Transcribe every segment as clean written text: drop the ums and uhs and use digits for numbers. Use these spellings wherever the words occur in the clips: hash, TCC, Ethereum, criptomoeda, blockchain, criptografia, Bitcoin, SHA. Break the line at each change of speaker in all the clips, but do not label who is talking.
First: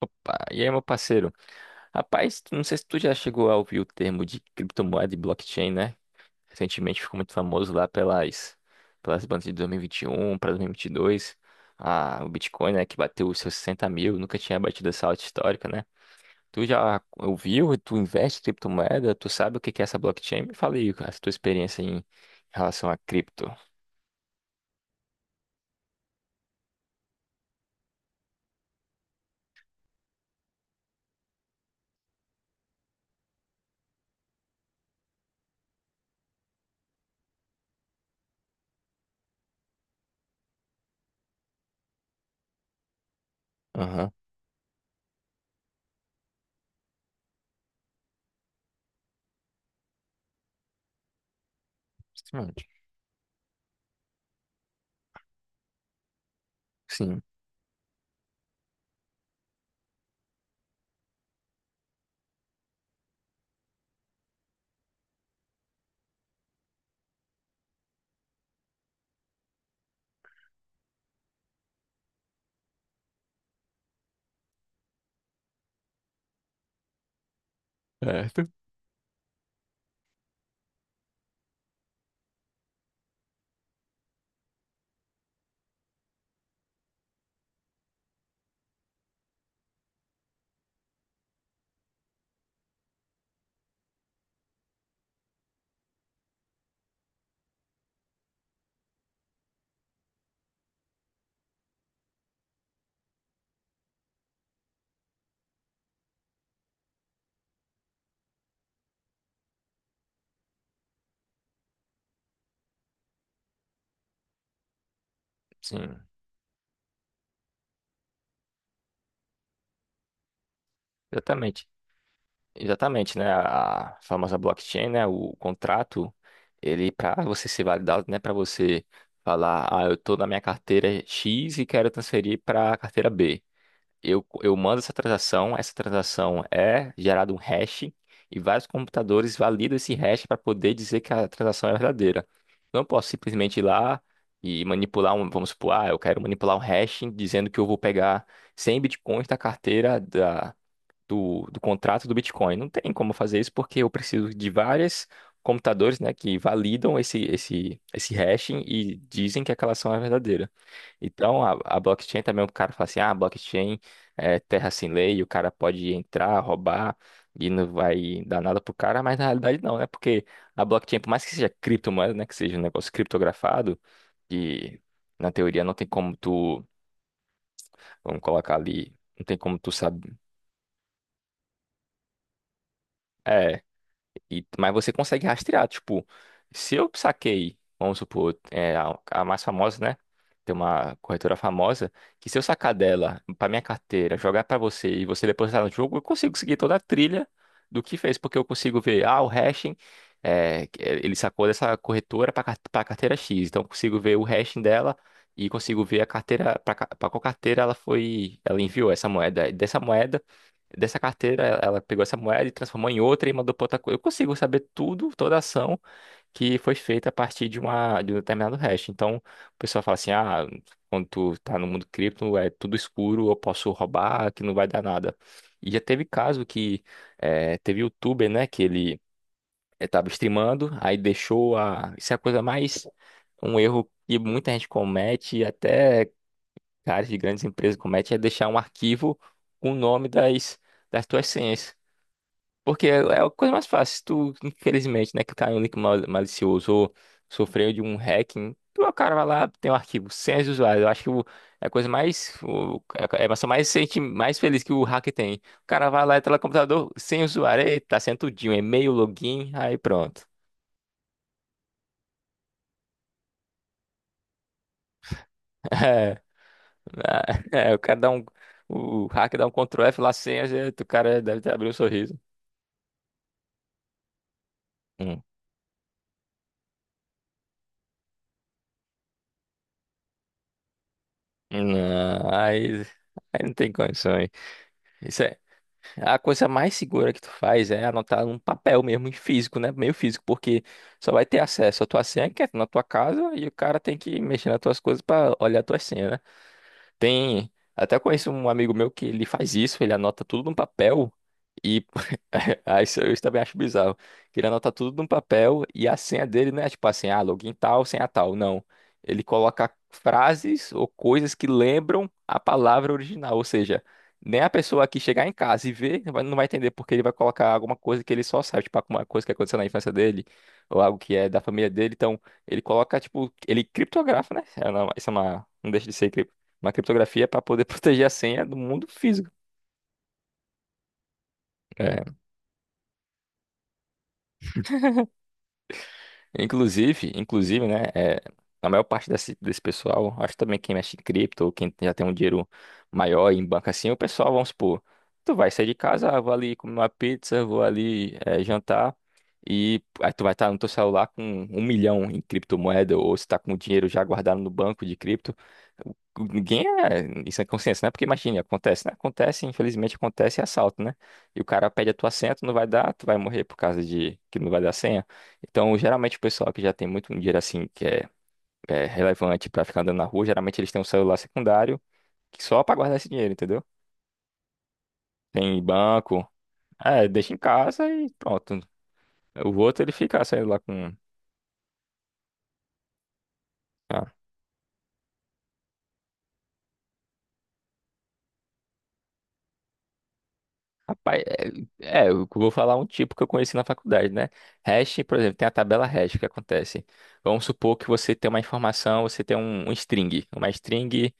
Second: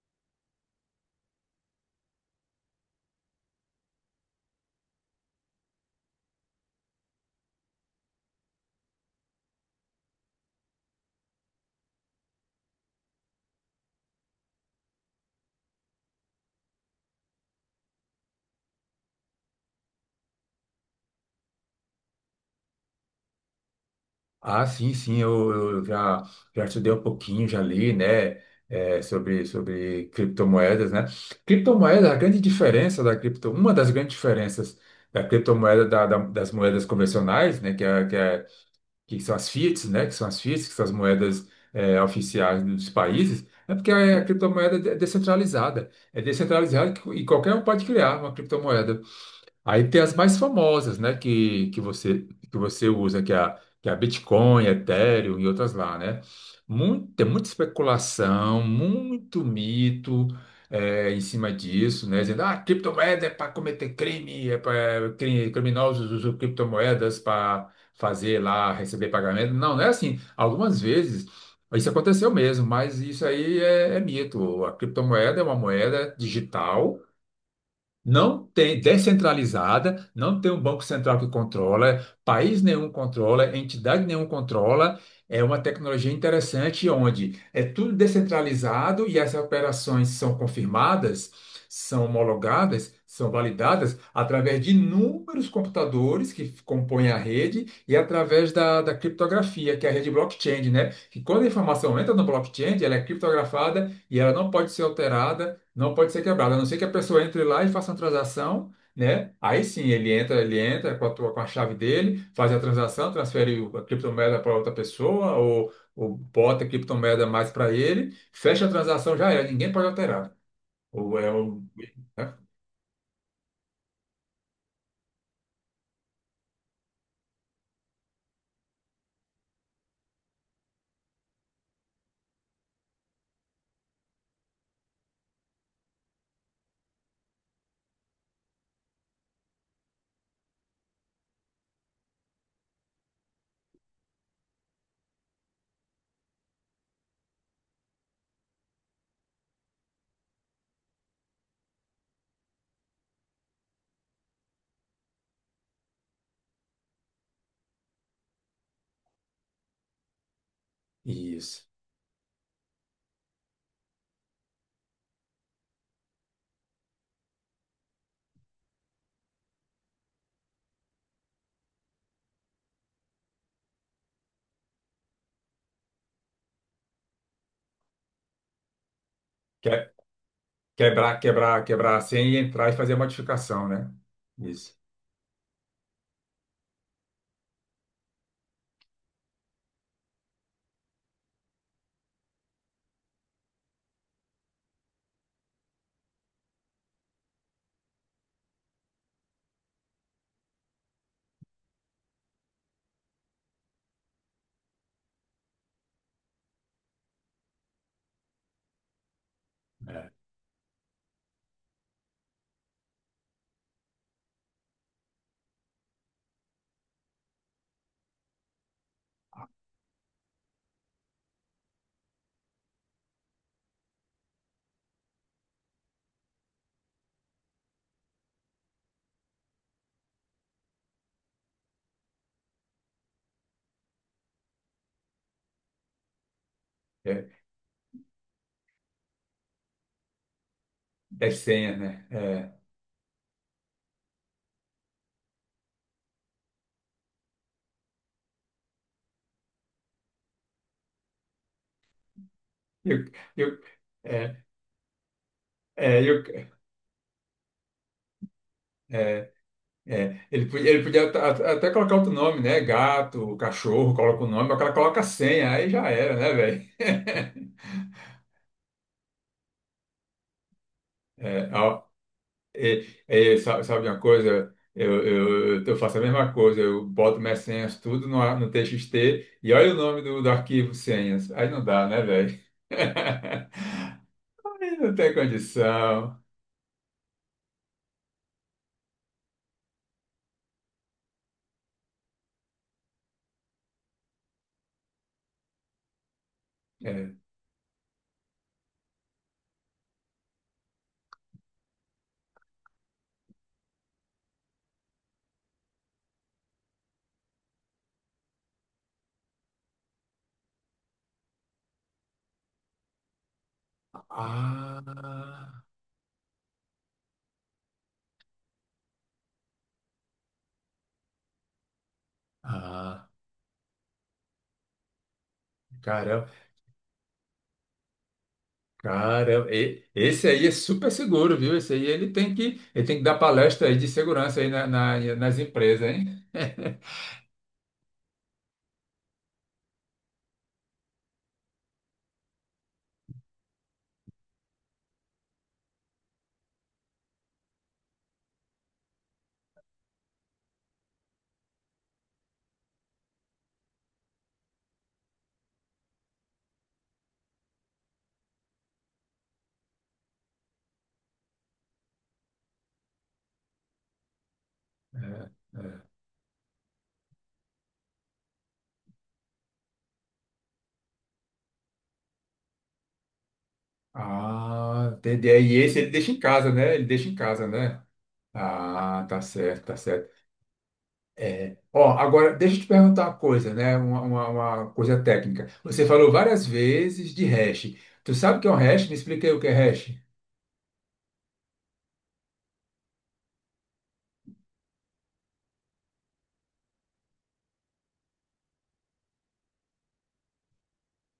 Opa, e aí, meu parceiro? Rapaz, não sei se tu já chegou a ouvir o termo de criptomoeda e blockchain, né? Recentemente ficou muito famoso lá pelas bandas de dois mil e vinte e um para 2022. Ah, o Bitcoin, né, que bateu os seus 60.000, nunca tinha batido essa alta histórica, né? Tu já ouviu? Tu investe em criptomoeda? Tu sabe o que que é essa blockchain? Me fala aí a tua experiência em relação a cripto.
Ah, sim, sim, eu já estudei um pouquinho, já li, né, sobre criptomoedas, né? Criptomoeda, a grande diferença da cripto, uma das grandes diferenças da criptomoeda das moedas convencionais, né, que são as fiats, né, que são as fiats, que são as moedas oficiais dos países, é porque
Aham.
é a criptomoeda é descentralizada, é descentralizada. E qualquer um pode criar uma criptomoeda. Aí tem as mais famosas, né, que você
Sim.
que você usa, que é a Bitcoin, Ethereum e outras lá, né?
Sim.
Tem muita especulação, muito mito em cima disso, né? Dizendo, ah, criptomoeda é para cometer crime, é para criminosos usam criptomoedas para fazer lá, receber pagamento. Não, não é assim. Algumas vezes isso aconteceu mesmo, mas isso aí é mito. A criptomoeda é uma moeda digital, não
Certo.
tem, descentralizada, não tem um banco central que controla, país nenhum controla, entidade nenhum controla. É uma tecnologia interessante onde é tudo descentralizado e as operações são confirmadas, são homologadas, são validadas através de inúmeros computadores que compõem a rede e através da criptografia, que é a rede blockchain, né? Que quando a informação entra no blockchain, ela é criptografada e ela não pode ser alterada, não pode ser quebrado, a não ser que a pessoa entre lá e faça uma transação, né? Aí sim, ele entra, ele entra com a chave dele, faz a transação, transfere a criptomoeda para outra pessoa, ou,
Sim,
ou bota a criptomoeda mais para ele, fecha a transação, já era, ninguém pode alterar. Ou é o,
exatamente.
né?
Exatamente, né? A famosa blockchain, né? O contrato, ele para você ser validado, né? Para você falar, ah, eu tô na minha carteira X e quero transferir para a carteira B. Eu mando essa transação é gerado um hash e vários computadores validam esse hash para poder dizer que a transação é verdadeira. Eu não posso simplesmente ir lá e manipular um, vamos supor, ah, eu quero manipular um hash dizendo que eu vou pegar 100 bitcoins da carteira do contrato do Bitcoin. Não tem como fazer isso porque eu preciso de vários computadores, né, que validam esse hashing e dizem que aquela ação é verdadeira. Então, a,
Isso.
a blockchain também, o cara fala assim, ah, blockchain é terra sem lei, o cara pode entrar, roubar e não vai dar nada pro cara, mas na realidade não, né? Porque a blockchain, por mais que seja criptomoeda, né, que seja um negócio criptografado, que na teoria não tem como tu, vamos colocar ali, não tem como
Que-
tu
é,
saber.
quebrar a senha e entrar e fazer a
é,
modificação, né?
E, mas
Isso.
você consegue rastrear, tipo, se eu saquei, vamos supor, a mais famosa, né? Tem uma corretora famosa, que se eu sacar dela pra minha carteira, jogar pra você e você depositar no jogo, eu consigo seguir toda a trilha do que fez, porque eu consigo ver, ah, o hashing, que é, ele sacou dessa corretora pra carteira X, então eu consigo ver o hashing dela e consigo ver a carteira, pra qual carteira ela foi, ela enviou essa
É,
moeda. Dessa carteira, ela pegou essa moeda e transformou em outra e mandou para outra coisa. Eu consigo saber tudo, toda a ação que foi feita a partir de um determinado hash. Então, o pessoal fala assim: ah, quando tu tá no mundo cripto, é tudo escuro, eu posso roubar, que não vai dar nada. E já teve caso que teve youtuber, né, que ele estava streamando, aí deixou a. Isso é a coisa mais. Um erro que muita gente comete, e até caras de
é,
grandes empresas cometem, é deixar um arquivo com o nome das tuas
é
senhas.
senha, né? É.
Porque é a coisa mais fácil. Se tu, infelizmente, né, clicar em um link malicioso ou sofreu de um hacking, o cara vai lá, tem um arquivo, senhas usuários. Eu acho que é a coisa mais.
Eu,
É a emoção
eu,
mais, sente, mais
é,
feliz que o hacker tem. O cara
é,
vai lá,
eu,
entra no computador, sem usuário, eita, tá sendo tudinho, e-mail,
é,
login, aí pronto.
Ele podia até colocar outro nome, né? Gato, cachorro, coloca o nome, mas o cara coloca a senha, aí já era,
É,
né, velho?
é, o cara dá um. O hacker dá um Ctrl F lá, senhas, eita, o cara deve
É,
ter abrido um
ó,
sorriso.
sabe uma coisa? Eu,
Hum.
eu, eu faço a mesma coisa, eu boto minhas senhas tudo no, no TXT, e olha o nome do arquivo: senhas. Aí não dá, né,
Não,
velho?
aí não tem condições.
Aí não tem
A
condição.
coisa mais segura que tu faz é anotar num papel mesmo, em físico, né? Meio físico, porque só vai ter acesso à tua senha, que é na tua casa, e o cara tem que mexer nas tuas coisas pra olhar a tua senha, né?
É.
Tem. Até conheço um amigo meu que ele faz isso, ele anota tudo num papel e. Isso eu também acho bizarro. Que ele anota tudo num papel e a senha dele não é tipo assim, ah, login tal, senha tal. Não. Ele coloca frases ou coisas que lembram a palavra original. Ou seja, nem a pessoa que chegar em
Ah,
casa e ver não vai entender porque ele vai colocar alguma coisa que ele só sabe, tipo alguma coisa que aconteceu na infância dele ou algo que é da família dele. Então, ele coloca,
ah,
tipo, ele criptografa, né? É uma- Isso é uma. Não deixa de ser
caramba.
uma criptografia é para poder proteger a senha do mundo físico.
Cara, esse aí é super seguro, viu? Esse aí
É,
ele tem que dar palestra aí de segurança aí nas empresas, hein?
Inclusive, né, a maior parte desse pessoal, acho também quem mexe em cripto, ou quem já tem um dinheiro maior em banco assim, é o pessoal, vamos supor, tu vai sair de casa, ah, vou ali comer uma pizza, vou ali jantar, e aí tu vai estar no teu celular com 1.000.000 em criptomoeda, ou se tá com o dinheiro já guardado no banco de cripto, ninguém isso é consciência, né, porque imagina, acontece, né, acontece, infelizmente acontece assalto, né, e o cara pede a tua senha, tu não vai dar, tu vai morrer por causa de que não vai dar senha.
É.
Então, geralmente o pessoal que já tem muito dinheiro assim, que é relevante pra ficar andando na rua, geralmente eles têm um celular secundário que só pra guardar esse dinheiro, entendeu?
Ah, entendi. E
Tem
esse ele deixa em
banco,
casa, né? Ele deixa em
deixa em
casa, né?
casa e pronto.
Ah, tá
O
certo, tá
outro ele
certo.
fica saindo lá com.
É. Ó, agora deixa eu te perguntar uma coisa, né? Uma,
Ah,
uma- uma coisa técnica. Você falou várias vezes de hash. Tu sabe o que é um hash? Me explica aí o que é hash.
rapaz, eu vou falar um tipo que eu conheci na faculdade, né? Hash, por exemplo, tem a tabela hash, o que acontece? Vamos supor que você tem uma informação, você tem um string, uma string.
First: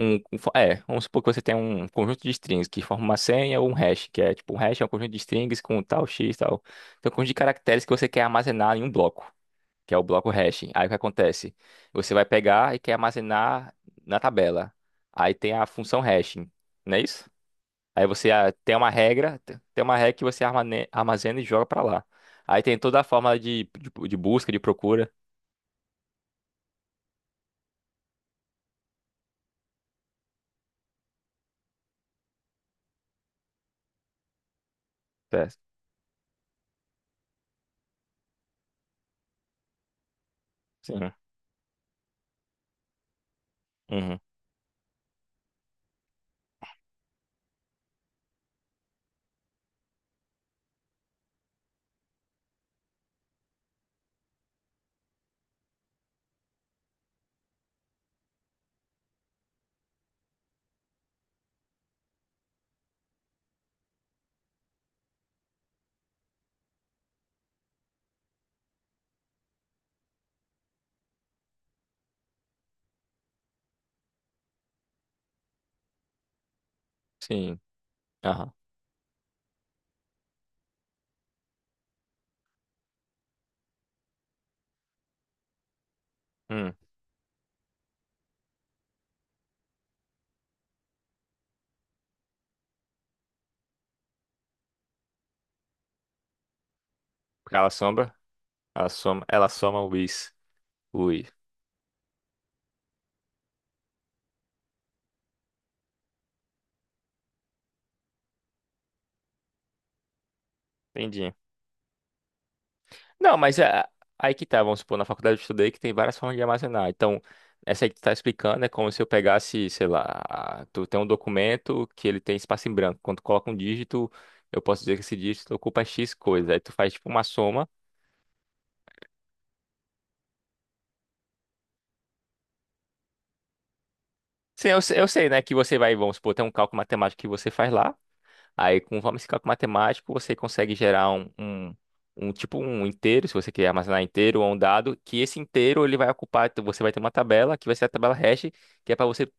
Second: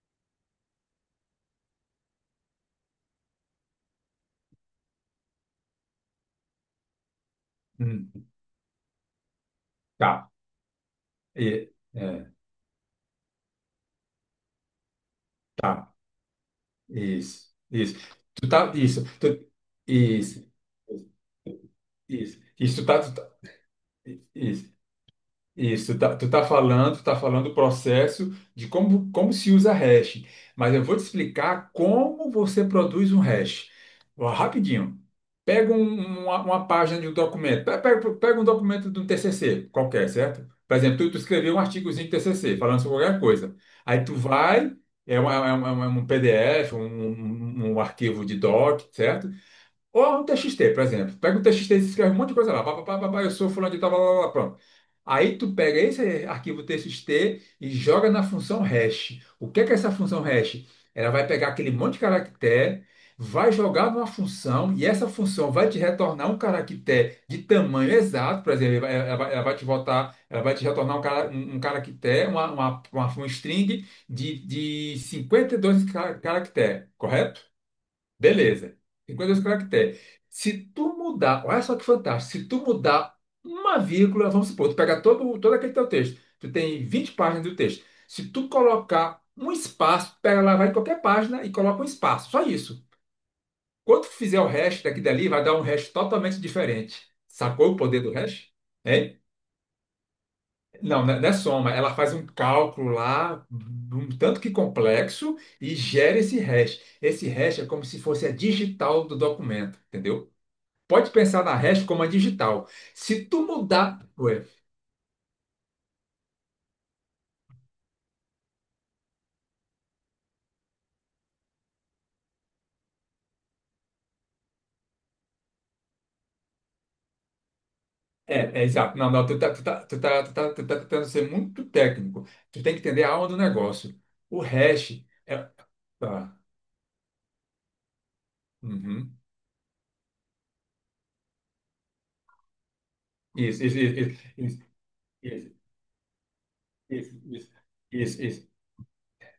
Vamos supor que você tem um conjunto de strings que forma uma senha ou um hash, que é tipo um hash é um conjunto de strings com tal x tal. Então, um conjunto de caracteres que você
Hum,
quer armazenar em um bloco, que é o bloco
tá.
hash. Aí o que acontece?
E-
Você vai
é.
pegar e quer armazenar na tabela. Aí tem a
Tá.
função hashing, não é isso?
Isso, isso.
Aí você tem uma
Isso,
regra, tem uma regra que você
isso,
armazena e joga pra lá.
isso,
Aí tem
isso.
toda a forma de busca, de
Isso.
procura.
Isso, tu tá falando o processo de como se usa hash, mas eu vou te explicar como você produz um hash. Ó, rapidinho.
Certo.
Pega uma página de um documento, pega um documento de um TCC qualquer, certo? Por exemplo, tu,
Sim.
tu escreveu um artigozinho de TCC falando sobre qualquer coisa. Aí tu
Uhum.
vai, é um PDF, um arquivo de doc, certo? Ou um TXT, por exemplo. Pega um TXT e escreve um monte de coisa lá. Pá, pá, pá, pá, pá, eu sou fulano de tal, blá, blá, blá, pronto. Aí tu pega esse arquivo TXT e joga na função hash. O que é essa função hash? Ela vai pegar aquele monte de caractere, vai jogar numa função, e essa função vai te retornar um caractere de tamanho exato. Por exemplo, ela vai, ela vai te voltar, ela vai te retornar um, cara, um caractere, um string de 52 caractere, correto?
Sim. Aham.
Beleza. 52 caracteres. Se tu mudar, olha só que fantástico. Se tu mudar uma vírgula, vamos supor, tu pega todo, aquele teu texto, tu
Hum.
tem 20 páginas do texto. Se tu colocar um espaço, tu pega lá, vai em qualquer página e coloca um espaço, só isso. Quando tu fizer o hash daqui e dali, vai dar um hash totalmente diferente.
Cala a
Sacou o poder do
sombra.
hash?
Ela
Hein?
soma, ela soma o is.
Não,
O
não é
i.
não é soma. Ela faz um cálculo lá, um tanto que complexo, e gera esse hash. Esse hash é como se fosse a digital do documento, entendeu? Pode
Entendi.
pensar na REST como a digital. Se
Não,
tu
mas é,
mudar.
aí que
Ué,
tá, vamos supor, na faculdade eu estudei que tem várias formas de armazenar. Então, essa aí que tu tá explicando é como se eu pegasse, sei lá, tu tem um documento que ele tem espaço em branco. Quando tu coloca um dígito, eu posso dizer que esse dígito ocupa X coisa. Aí tu faz tipo uma soma.
é exato. Não, não, tu tá tentando ser muito técnico. Tu tem que entender a alma do negócio. O
Sim, eu, sei-
hash
eu sei, né,
é.
que você vai, vamos supor,
Tá.
tem um cálculo matemático que você faz lá. Aí, com
Uhum.
vamos ficar com matemático, você consegue gerar um, tipo um inteiro, se você
Isso,
quer
isso,
armazenar
isso,
inteiro ou um
isso,
dado, que esse
isso,
inteiro ele vai ocupar, então, você vai ter uma
isso, isso,
tabela, que vai ser a tabela
isso,
hash,
isso.
que é para você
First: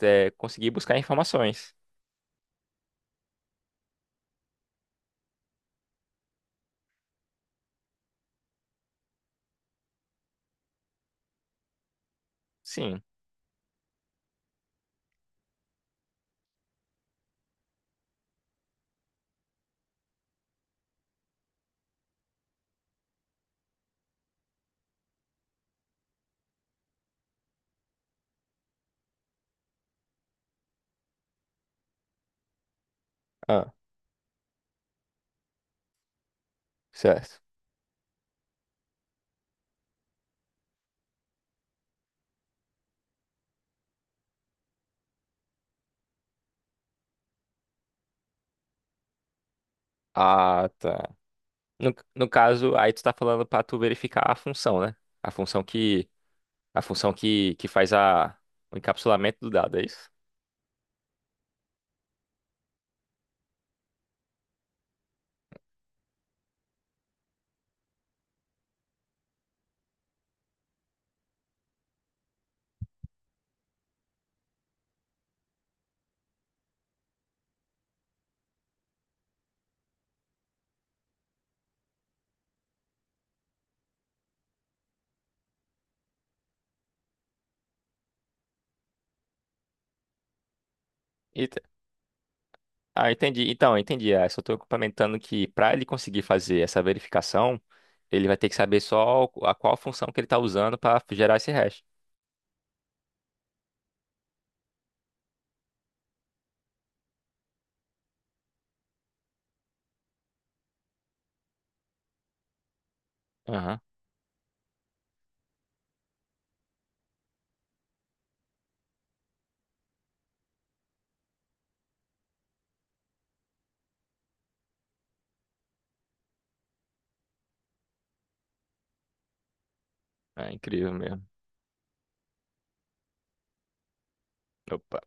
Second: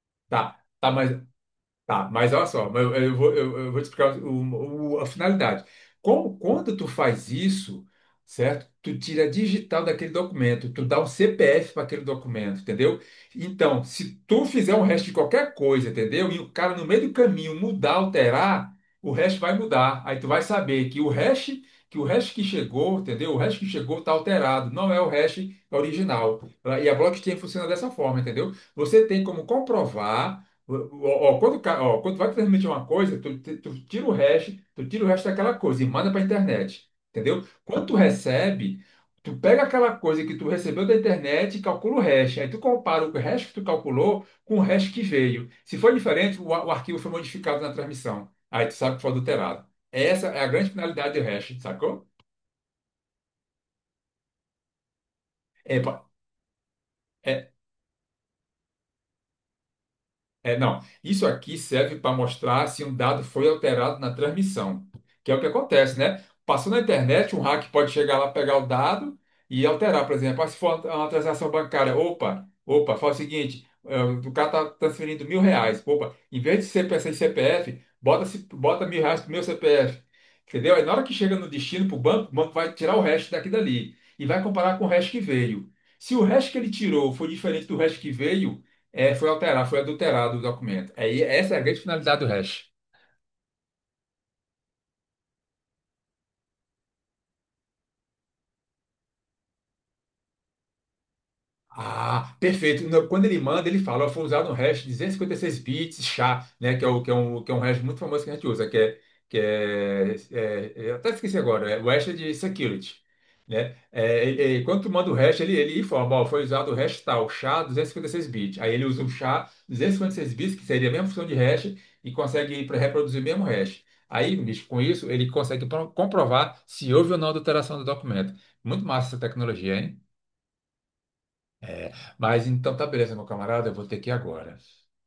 Tá.
conseguir
Tá,
buscar
mas
informações.
Tá, mas olha só, mas eu vou te explicar a finalidade. Como, quando tu faz isso, certo? Tu tira a digital daquele documento, tu dá um CPF para aquele documento, entendeu?
Sim.
Então, se tu fizer um resto de qualquer coisa, entendeu? E o cara no meio do caminho mudar, alterar, o resto vai mudar. Aí tu vai saber que o hash que chegou, entendeu? O hash que chegou está alterado, não é o hash original. E a blockchain funciona dessa forma, entendeu? Você tem como comprovar. Ó, ó, quando vai transmitir uma coisa,
Ah,
tu tira o hash, tu tira o hash daquela coisa e manda para a internet,
certo.
entendeu? Quando tu recebe, tu pega aquela coisa que tu recebeu da internet e calcula o hash. Aí tu compara o hash que tu calculou com o hash que veio. Se for diferente, o arquivo foi modificado na transmissão. Aí tu sabe que foi adulterado. Essa é a
Ah,
grande
tá.
finalidade do hash,
No,
sacou?
no caso, aí tu tá falando para tu verificar a função, né? A função
É, pa-
que a função que faz o encapsulamento do dado, é isso?
É, não. Isso aqui serve para mostrar se um dado foi alterado na transmissão, que é o que acontece, né? Passou na internet, um hack pode chegar lá, pegar o dado e alterar, por exemplo. Ah, se for uma transação bancária, opa, opa, faz o seguinte, o cara tá transferindo R$ 1.000, opa, em vez de ser para esse CPF, bota, -se, bota R$ 1.000 pro meu CPF, entendeu? Aí na hora que chega no destino, pro banco, o banco vai tirar o resto daqui e dali e vai comparar com o resto que veio. Se o resto que ele tirou foi diferente do resto que veio, foi alterado, foi adulterado o documento. Aí
E
essa é a grande finalidade do hash.
Ah, entendi. Então, entendi. Ah, só estou complementando que para ele conseguir fazer essa verificação, ele vai ter que saber só a qual função que ele está usando para gerar esse hash.
Ah, perfeito. Quando ele manda, ele fala, ó, foi usado um hash 256 bits SHA, né, que é um hash muito famoso que a gente usa, que é, eu até esqueci agora, é o hash de security, né?
Aham.
É, e quando tu manda o hash, ele informa, ó, foi usado o hash tal, SHA 256 bits. Aí ele usa o SHA 256 bits, que seria a mesma função de hash, e consegue reproduzir o mesmo hash. Aí, bicho, com isso, ele consegue comprovar se houve ou não adulteração do documento. Muito massa essa tecnologia, hein?
É incrível mesmo.
É, mas então tá beleza, meu camarada, eu vou ter que ir agora.
Opa.